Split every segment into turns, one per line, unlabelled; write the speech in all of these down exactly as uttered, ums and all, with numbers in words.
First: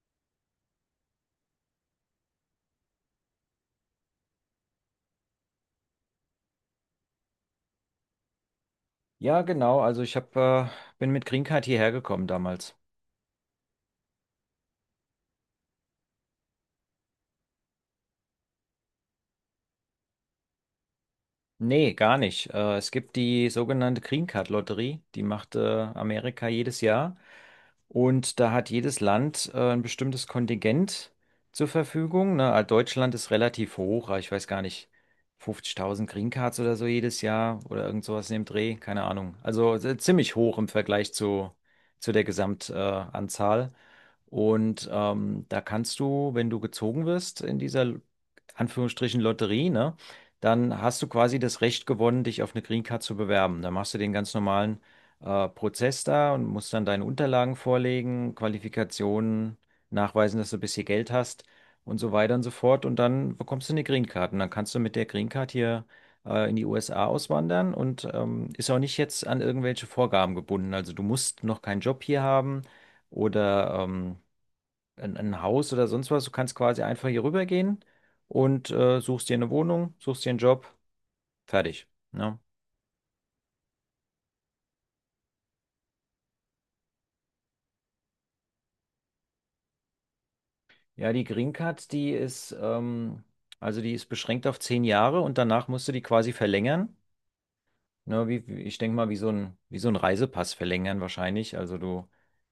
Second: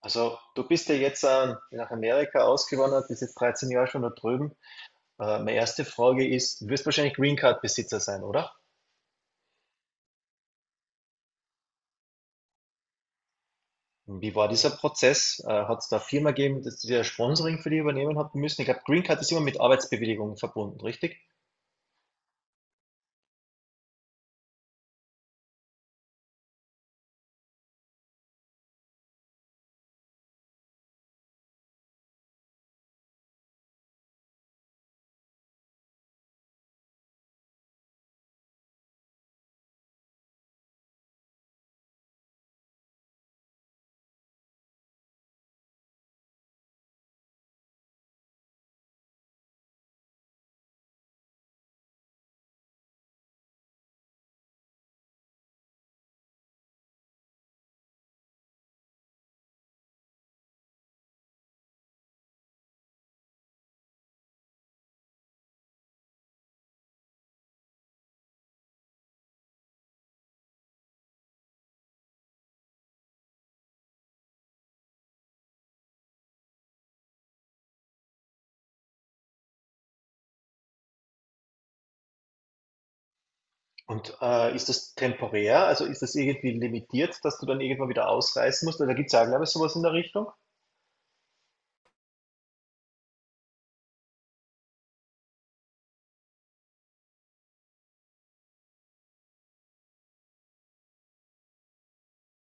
Also, du bist ja jetzt äh, nach Amerika ausgewandert, bist jetzt dreizehn Jahre schon da drüben. Äh, meine erste Frage ist, du wirst wahrscheinlich Green Card Besitzer sein, oder?
Ja, genau. Also ich hab, äh, bin mit Green Card hierher gekommen damals.
Wie war dieser Prozess? Äh, hat es da eine Firma gegeben, dass die das Sponsoring für dich übernehmen hat müssen? Ich glaube, Green Card ist immer mit Arbeitsbewilligung verbunden, richtig?
Nee, gar nicht. Äh, es gibt die sogenannte Green Card Lotterie, die macht äh, Amerika jedes Jahr. Und da hat jedes Land äh, ein bestimmtes Kontingent zur Verfügung. Ne? Äh, Deutschland ist relativ hoch, äh, ich weiß gar nicht, fünfzigtausend Green Cards oder so jedes Jahr oder irgend sowas in dem Dreh, keine Ahnung. Also äh, ziemlich hoch im Vergleich zu, zu der Gesamtanzahl. Äh, Anzahl. Und ähm, da kannst du, wenn du gezogen wirst in dieser Anführungsstrichen Lotterie, ne, dann hast du quasi das Recht gewonnen, dich auf eine Green Card zu bewerben. Dann machst du den ganz normalen äh, Prozess da und musst dann deine Unterlagen vorlegen, Qualifikationen nachweisen, dass du ein bisschen Geld hast und so weiter und so fort. Und dann bekommst du eine Green Card. Und dann kannst du mit der Green Card hier äh, in die U S A auswandern und ähm, ist auch nicht jetzt an irgendwelche Vorgaben gebunden. Also du musst noch keinen Job hier haben oder. Ähm, ein, ein Haus oder sonst was. Du kannst quasi einfach hier rübergehen und äh, suchst dir eine Wohnung, suchst dir einen Job, fertig. Ne?
Und äh, ist das temporär? Also ist das irgendwie limitiert, dass du dann irgendwann wieder ausreisen musst? Oder da gibt es ja, glaube ich, sowas in der Richtung?
Ja, die Green Card, die ist, ähm, also die ist beschränkt auf zehn Jahre und danach musst du die quasi verlängern. Ne, wie, wie- ich denke mal, wie so ein, wie so ein Reisepass verlängern wahrscheinlich. Also du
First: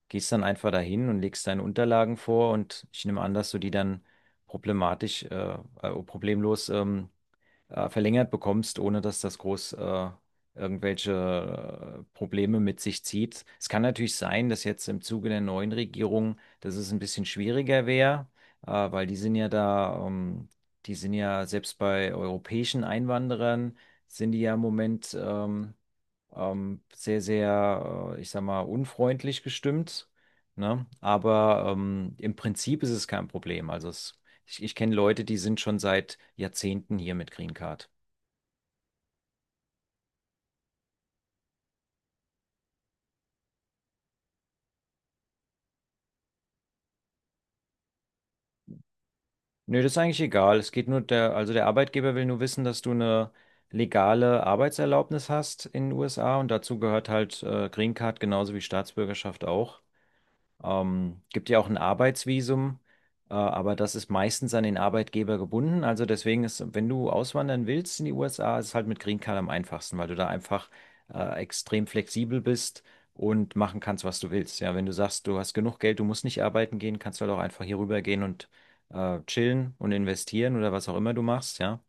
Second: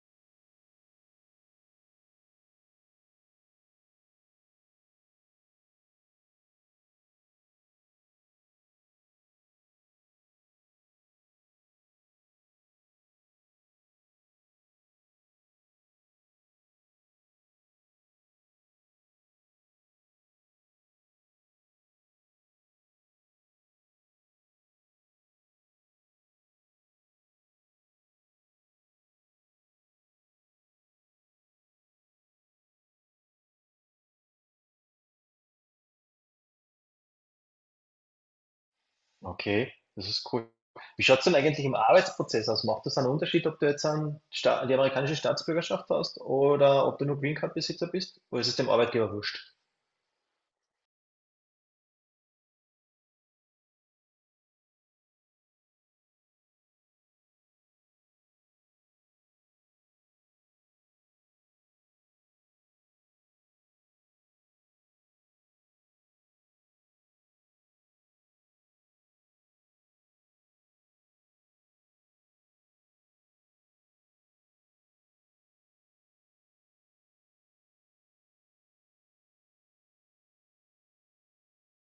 gehst dann einfach dahin und legst deine Unterlagen vor und ich nehme an, dass du die dann problematisch, äh, äh, problemlos ähm, äh, verlängert bekommst, ohne dass das groß äh, irgendwelche äh, Probleme mit sich zieht. Es kann natürlich sein, dass jetzt im Zuge der neuen Regierung, dass es ein bisschen schwieriger wäre, äh, weil die sind ja da, ähm, die sind ja selbst bei europäischen Einwanderern, sind die ja im Moment ähm, ähm, sehr, sehr, äh, ich sag mal, unfreundlich gestimmt. Ne? Aber ähm, im Prinzip ist es kein Problem. Also es, ich, ich kenne Leute, die sind schon seit Jahrzehnten hier mit Green Card.
Okay, das ist cool. Wie schaut es denn eigentlich im Arbeitsprozess aus? Macht das einen Unterschied, ob du jetzt einen Sta die amerikanische Staatsbürgerschaft hast oder ob du nur Green Card Besitzer bist? Oder ist es dem Arbeitgeber wurscht?
Nö, das ist eigentlich egal. Es geht nur der, also der Arbeitgeber will nur wissen, dass du eine legale Arbeitserlaubnis hast in den U S A und dazu gehört halt äh, Green Card genauso wie Staatsbürgerschaft auch. Ähm, gibt ja auch ein Arbeitsvisum, äh, aber das ist meistens an den Arbeitgeber gebunden. Also deswegen ist, wenn du auswandern willst in die U S A, ist es halt mit Green Card am einfachsten, weil du da einfach äh, extrem flexibel bist und machen kannst, was du willst. Ja, wenn du sagst, du hast genug Geld, du musst nicht arbeiten gehen, kannst du halt auch einfach hier rüber gehen und äh, chillen und investieren oder was auch immer du machst, ja.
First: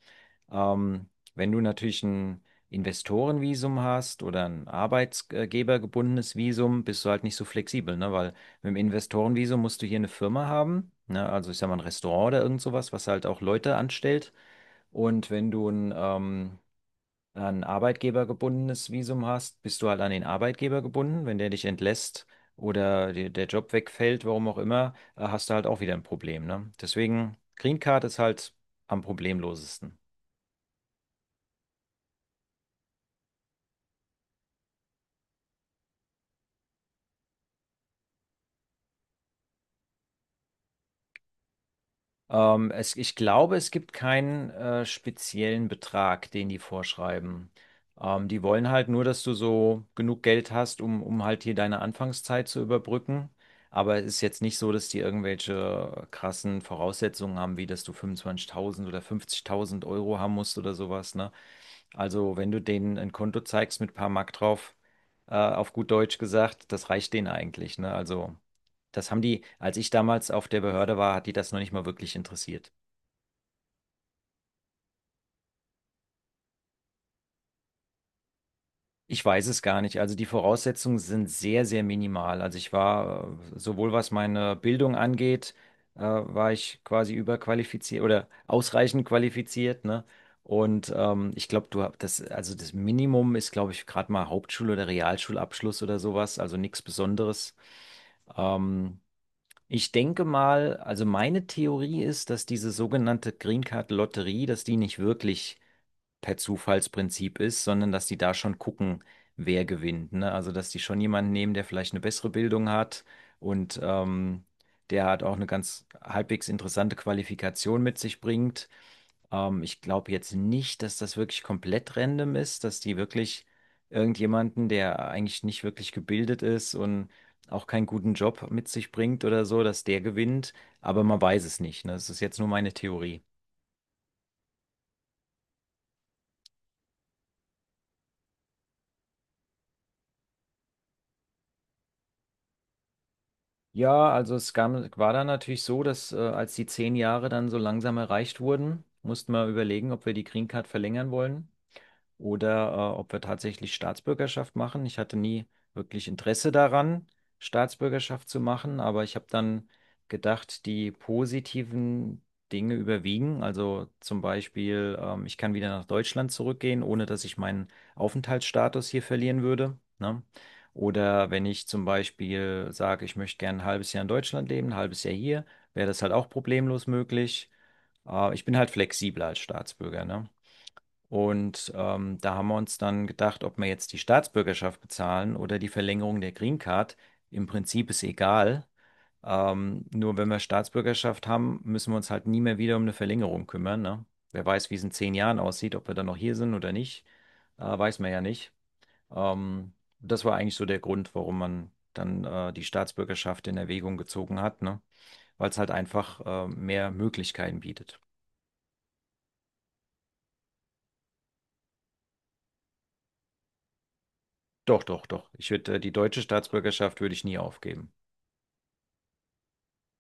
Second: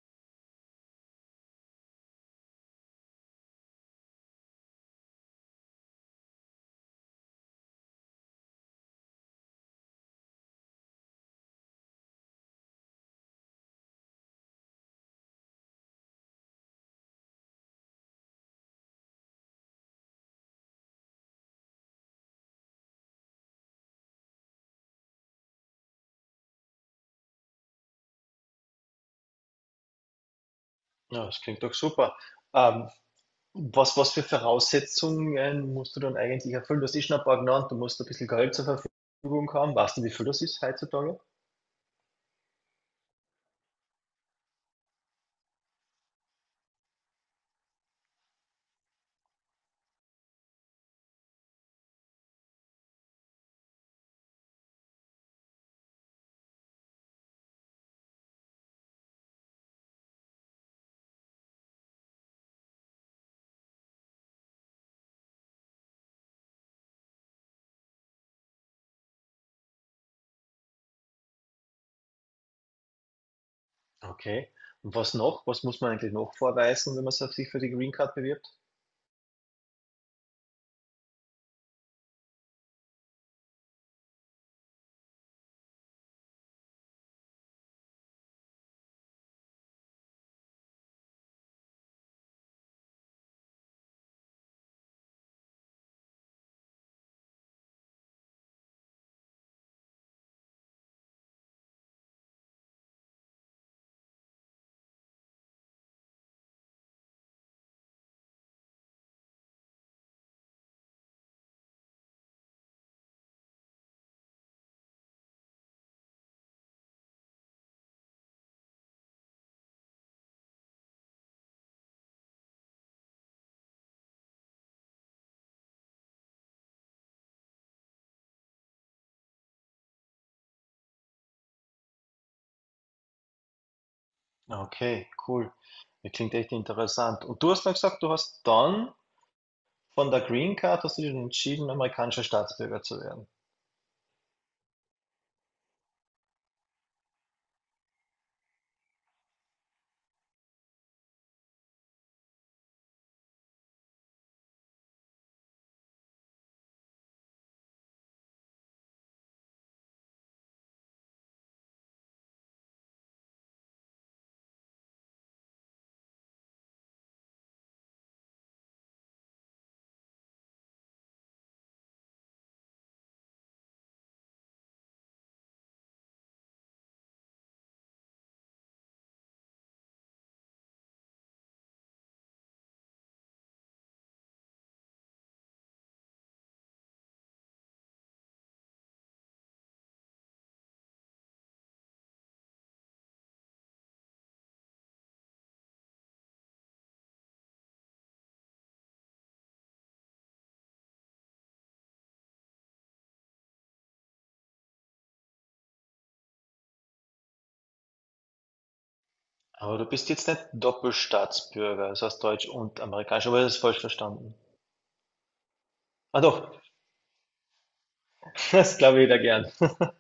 Ähm, wenn du natürlich ein Investorenvisum hast oder ein arbeitsgebergebundenes Visum, bist du halt nicht so flexibel, ne? Weil mit dem Investorenvisum musst du hier eine Firma haben, ne? Also ich sag mal ein Restaurant oder irgend sowas, was halt auch Leute anstellt. Und wenn du ein, ähm, ein arbeitgebergebundenes Visum hast, bist du halt an den Arbeitgeber gebunden. Wenn der dich entlässt oder dir der Job wegfällt, warum auch immer, äh, hast du halt auch wieder ein Problem, ne? Deswegen, Green Card ist halt am problemlosesten.
Ja, das klingt doch super. Ähm, was, was für Voraussetzungen äh, musst du dann eigentlich erfüllen? Du hast eh schon ein paar genannt, du musst ein bisschen Geld zur Verfügung haben. Weißt du, wie viel das ist heutzutage?
Ähm, es, ich glaube, es gibt keinen äh, speziellen Betrag, den die vorschreiben. Ähm, die wollen halt nur, dass du so genug Geld hast, um, um halt hier deine Anfangszeit zu überbrücken. Aber es ist jetzt nicht so, dass die irgendwelche krassen Voraussetzungen haben, wie dass du fünfundzwanzigtausend oder fünfzigtausend Euro haben musst oder sowas, ne? Also, wenn du denen ein Konto zeigst mit paar Mark drauf, äh, auf gut Deutsch gesagt, das reicht denen eigentlich, ne? Also, das haben die, als ich damals auf der Behörde war, hat die das noch nicht mal wirklich interessiert.
Okay. Und was noch? Was muss man eigentlich noch vorweisen, wenn man so sich für die Green Card bewirbt?
Ich weiß es gar nicht. Also, die Voraussetzungen sind sehr, sehr minimal. Also, ich war, äh, sowohl was meine Bildung angeht, äh, war ich quasi überqualifiziert oder ausreichend qualifiziert, ne? Und ähm, ich glaube, du hast das, also das Minimum ist, glaube ich, gerade mal Hauptschul- oder Realschulabschluss oder sowas, also nichts Besonderes. Ähm, ich denke mal, also meine Theorie ist, dass diese sogenannte Green Card Lotterie, dass die nicht wirklich per Zufallsprinzip ist, sondern dass die da schon gucken, wer gewinnt. Ne? Also, dass die schon jemanden nehmen, der vielleicht eine bessere Bildung hat und ähm, der hat auch eine ganz halbwegs interessante Qualifikation mit sich bringt. Ähm, ich glaube jetzt nicht, dass das wirklich komplett random ist, dass die wirklich irgendjemanden, der eigentlich nicht wirklich gebildet ist und auch keinen guten Job mit sich bringt oder so, dass der gewinnt. Aber man weiß es nicht. Ne? Das ist jetzt nur meine Theorie.
Okay, cool. Das klingt echt interessant. Und du hast dann gesagt, du hast dann von der Green Card hast du dich entschieden, amerikanischer Staatsbürger zu werden.
Ja, also es gab, war dann natürlich so, dass äh, als die zehn Jahre dann so langsam erreicht wurden, mussten wir überlegen, ob wir die Green Card verlängern wollen oder äh, ob wir tatsächlich Staatsbürgerschaft machen. Ich hatte nie wirklich Interesse daran, Staatsbürgerschaft zu machen, aber ich habe dann gedacht, die positiven Dinge überwiegen. Also zum Beispiel, ähm, ich kann wieder nach Deutschland zurückgehen, ohne dass ich meinen Aufenthaltsstatus hier verlieren würde, ne? Oder wenn ich zum Beispiel sage, ich möchte gerne ein halbes Jahr in Deutschland leben, ein halbes Jahr hier, wäre das halt auch problemlos möglich. Äh, ich bin halt flexibler als Staatsbürger, ne? Und ähm, da haben wir uns dann gedacht, ob wir jetzt die Staatsbürgerschaft bezahlen oder die Verlängerung der Green Card. Im Prinzip ist egal. Ähm, nur wenn wir Staatsbürgerschaft haben, müssen wir uns halt nie mehr wieder um eine Verlängerung kümmern, ne? Wer weiß, wie es in zehn Jahren aussieht, ob wir dann noch hier sind oder nicht, äh, weiß man ja nicht. Ähm, das war eigentlich so der Grund, warum man dann äh, die Staatsbürgerschaft in Erwägung gezogen hat, ne? Weil es halt einfach äh, mehr Möglichkeiten bietet.
Aber du bist jetzt nicht Doppelstaatsbürger, das heißt deutsch und amerikanisch, aber das ist falsch verstanden.
Doch, doch, doch. Ich würde äh, die deutsche
Ah doch,
Staatsbürgerschaft würde ich nie aufgeben.
das glaube ich wieder gern.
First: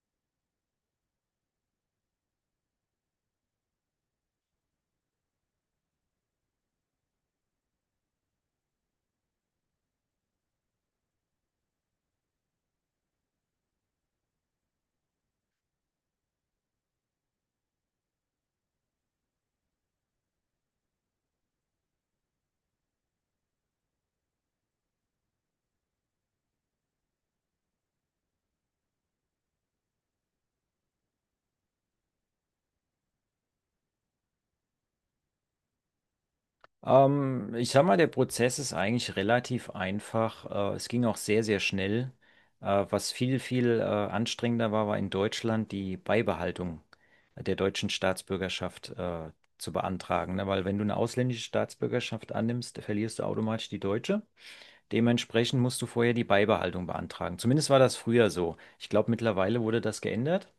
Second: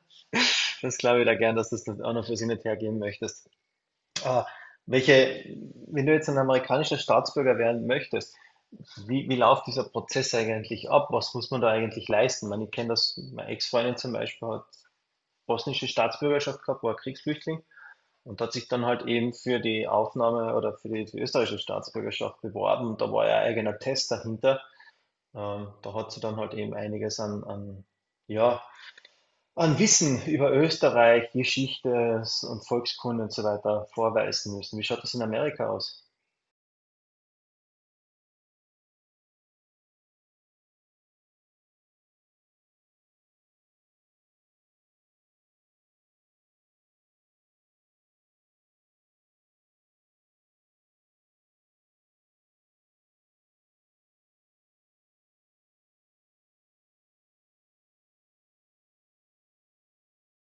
Das glaube ich wieder gern, dass du das auch noch für sie nicht hergeben möchtest. Ah, welche, wenn du jetzt ein amerikanischer Staatsbürger werden möchtest, wie, wie läuft dieser Prozess eigentlich ab? Was muss man da eigentlich leisten? Ich, meine, ich kenne das, meine Ex-Freundin zum Beispiel hat bosnische Staatsbürgerschaft gehabt, war Kriegsflüchtling. Und hat sich dann halt eben für die Aufnahme oder für die, für die österreichische Staatsbürgerschaft beworben. Und da war ja ein eigener Test dahinter. Ähm, da hat sie dann halt eben einiges an, an, ja, an Wissen über Österreich, Geschichte und Volkskunde und so weiter vorweisen müssen. Wie schaut das in Amerika aus?
Ähm, ich sag mal, der Prozess ist eigentlich relativ einfach. Äh, es ging auch sehr, sehr schnell. Äh, was viel, viel äh, anstrengender war, war in Deutschland die Beibehaltung der deutschen Staatsbürgerschaft äh, zu beantragen. Ne? Weil wenn du eine ausländische Staatsbürgerschaft annimmst, verlierst du automatisch die deutsche. Dementsprechend musst du vorher die Beibehaltung beantragen. Zumindest war das früher so. Ich glaube, mittlerweile wurde das geändert.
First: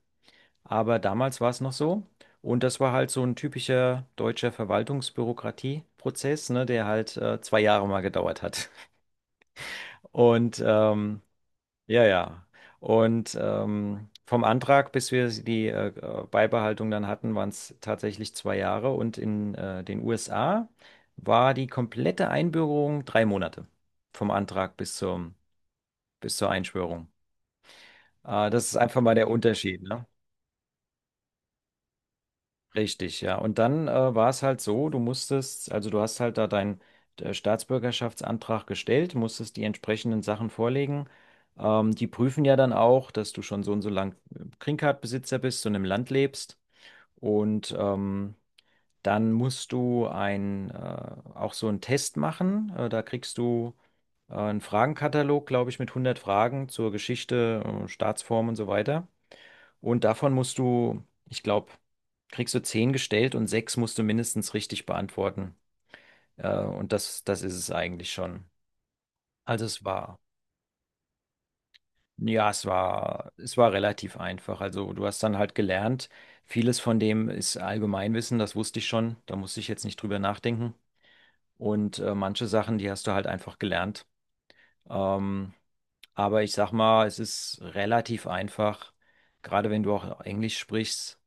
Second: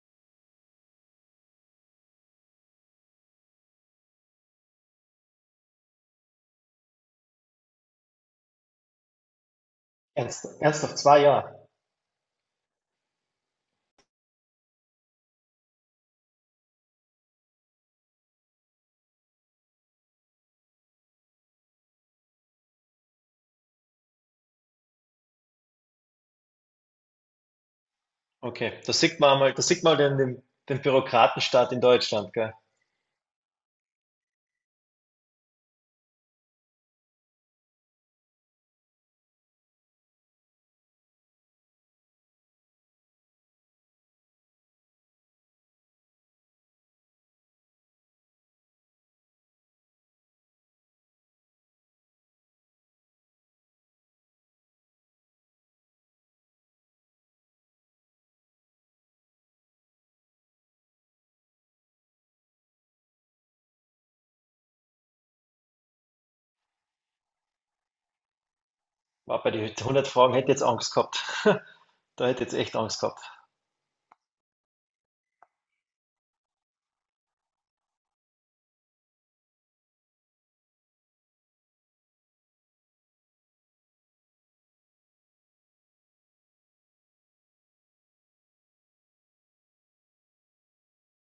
Aber damals war es noch so. Und das war halt so ein typischer deutscher Verwaltungsbürokratieprozess, ne, der halt äh, zwei Jahre mal gedauert hat.
Ernst,
Und
ernsthaft, zwei
ähm,
Jahre?
ja, ja. Und ähm, vom Antrag, bis wir die äh, äh, Beibehaltung dann hatten, waren es tatsächlich zwei Jahre. Und in äh, den U S A war die komplette Einbürgerung drei Monate vom Antrag bis zum, bis zur Einschwörung. Äh, das ist
Okay, da
einfach mal
sieht
der
man mal, da
Unterschied,
sieht man
ne?
den, den, den Bürokratenstaat in Deutschland, gell?
Richtig, ja. Und dann äh, war es halt so, du musstest, also du hast halt da deinen äh, Staatsbürgerschaftsantrag gestellt, musstest die entsprechenden Sachen vorlegen. Ähm, die prüfen ja dann auch, dass du schon so und so lang Green Card-Besitzer bist und im Land lebst. Und ähm, dann musst du ein, äh, auch so einen Test machen. Äh, da kriegst du äh, einen Fragenkatalog, glaube ich, mit hundert Fragen zur Geschichte, äh, Staatsform und so weiter. Und davon musst du, ich glaube, kriegst du zehn gestellt und sechs musst du mindestens richtig beantworten. Äh, und das, das ist es eigentlich schon.
War bei
Also
den
es
hundert
war,
Fragen hätte ich jetzt Angst gehabt. Da hätte
ja,
ich jetzt
es
echt Angst gehabt.
war, es war relativ einfach. Also du hast dann halt gelernt, vieles von dem ist Allgemeinwissen, das wusste ich schon, da musste ich jetzt nicht drüber nachdenken. Und äh, manche Sachen, die hast du halt einfach gelernt. Ähm, Aber ich sag mal, es ist relativ einfach, gerade wenn du auch Englisch sprichst.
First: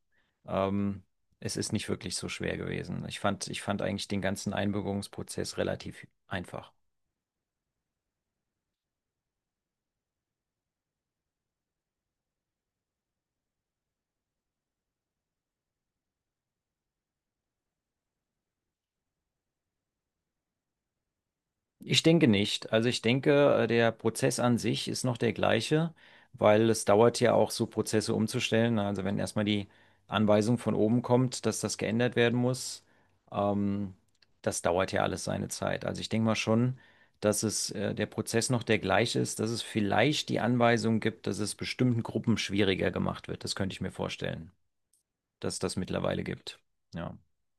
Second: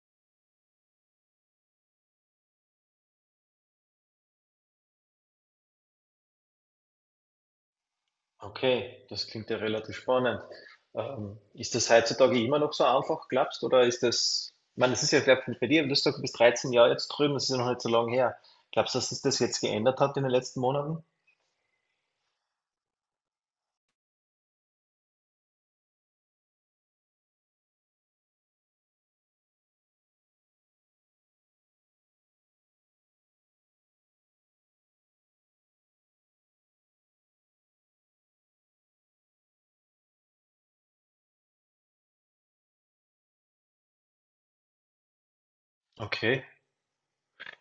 Ähm, es ist nicht wirklich so schwer gewesen. Ich fand, ich fand eigentlich den ganzen Einbürgerungsprozess relativ einfach.
Okay, das klingt ja relativ spannend. Ähm, ist das heutzutage immer noch so einfach, glaubst du, oder ist das, ich meine, das ist ja vielleicht bei dir, du hast gesagt, du bist dreizehn Jahre jetzt drüben, das ist ja noch nicht so lange her. Glaubst du, dass sich das jetzt geändert hat in den letzten Monaten?
Ich denke nicht. Also ich denke, äh, der Prozess an sich ist noch der gleiche, weil es dauert ja auch so Prozesse umzustellen. Also wenn erstmal die Anweisung von oben kommt, dass das geändert werden muss, ähm, das dauert ja alles seine Zeit. Also ich denke mal schon, dass es, äh, der Prozess noch der gleiche ist, dass es vielleicht die Anweisung gibt, dass es bestimmten Gruppen schwieriger gemacht wird. Das könnte ich mir vorstellen, dass das mittlerweile
Okay.
gibt. Ja.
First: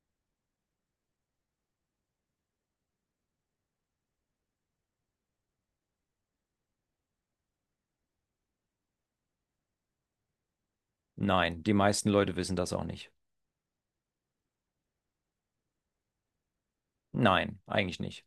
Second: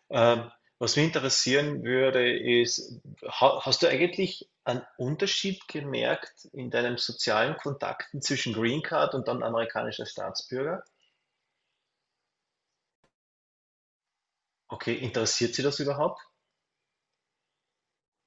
Ähm, was mich interessieren würde, ist, ha hast du eigentlich einen Unterschied gemerkt in deinen sozialen Kontakten zwischen Green Card und dann amerikanischer Staatsbürger?
Nein, die meisten Leute wissen das auch nicht.
Okay, interessiert sie das überhaupt?
Nein, eigentlich nicht.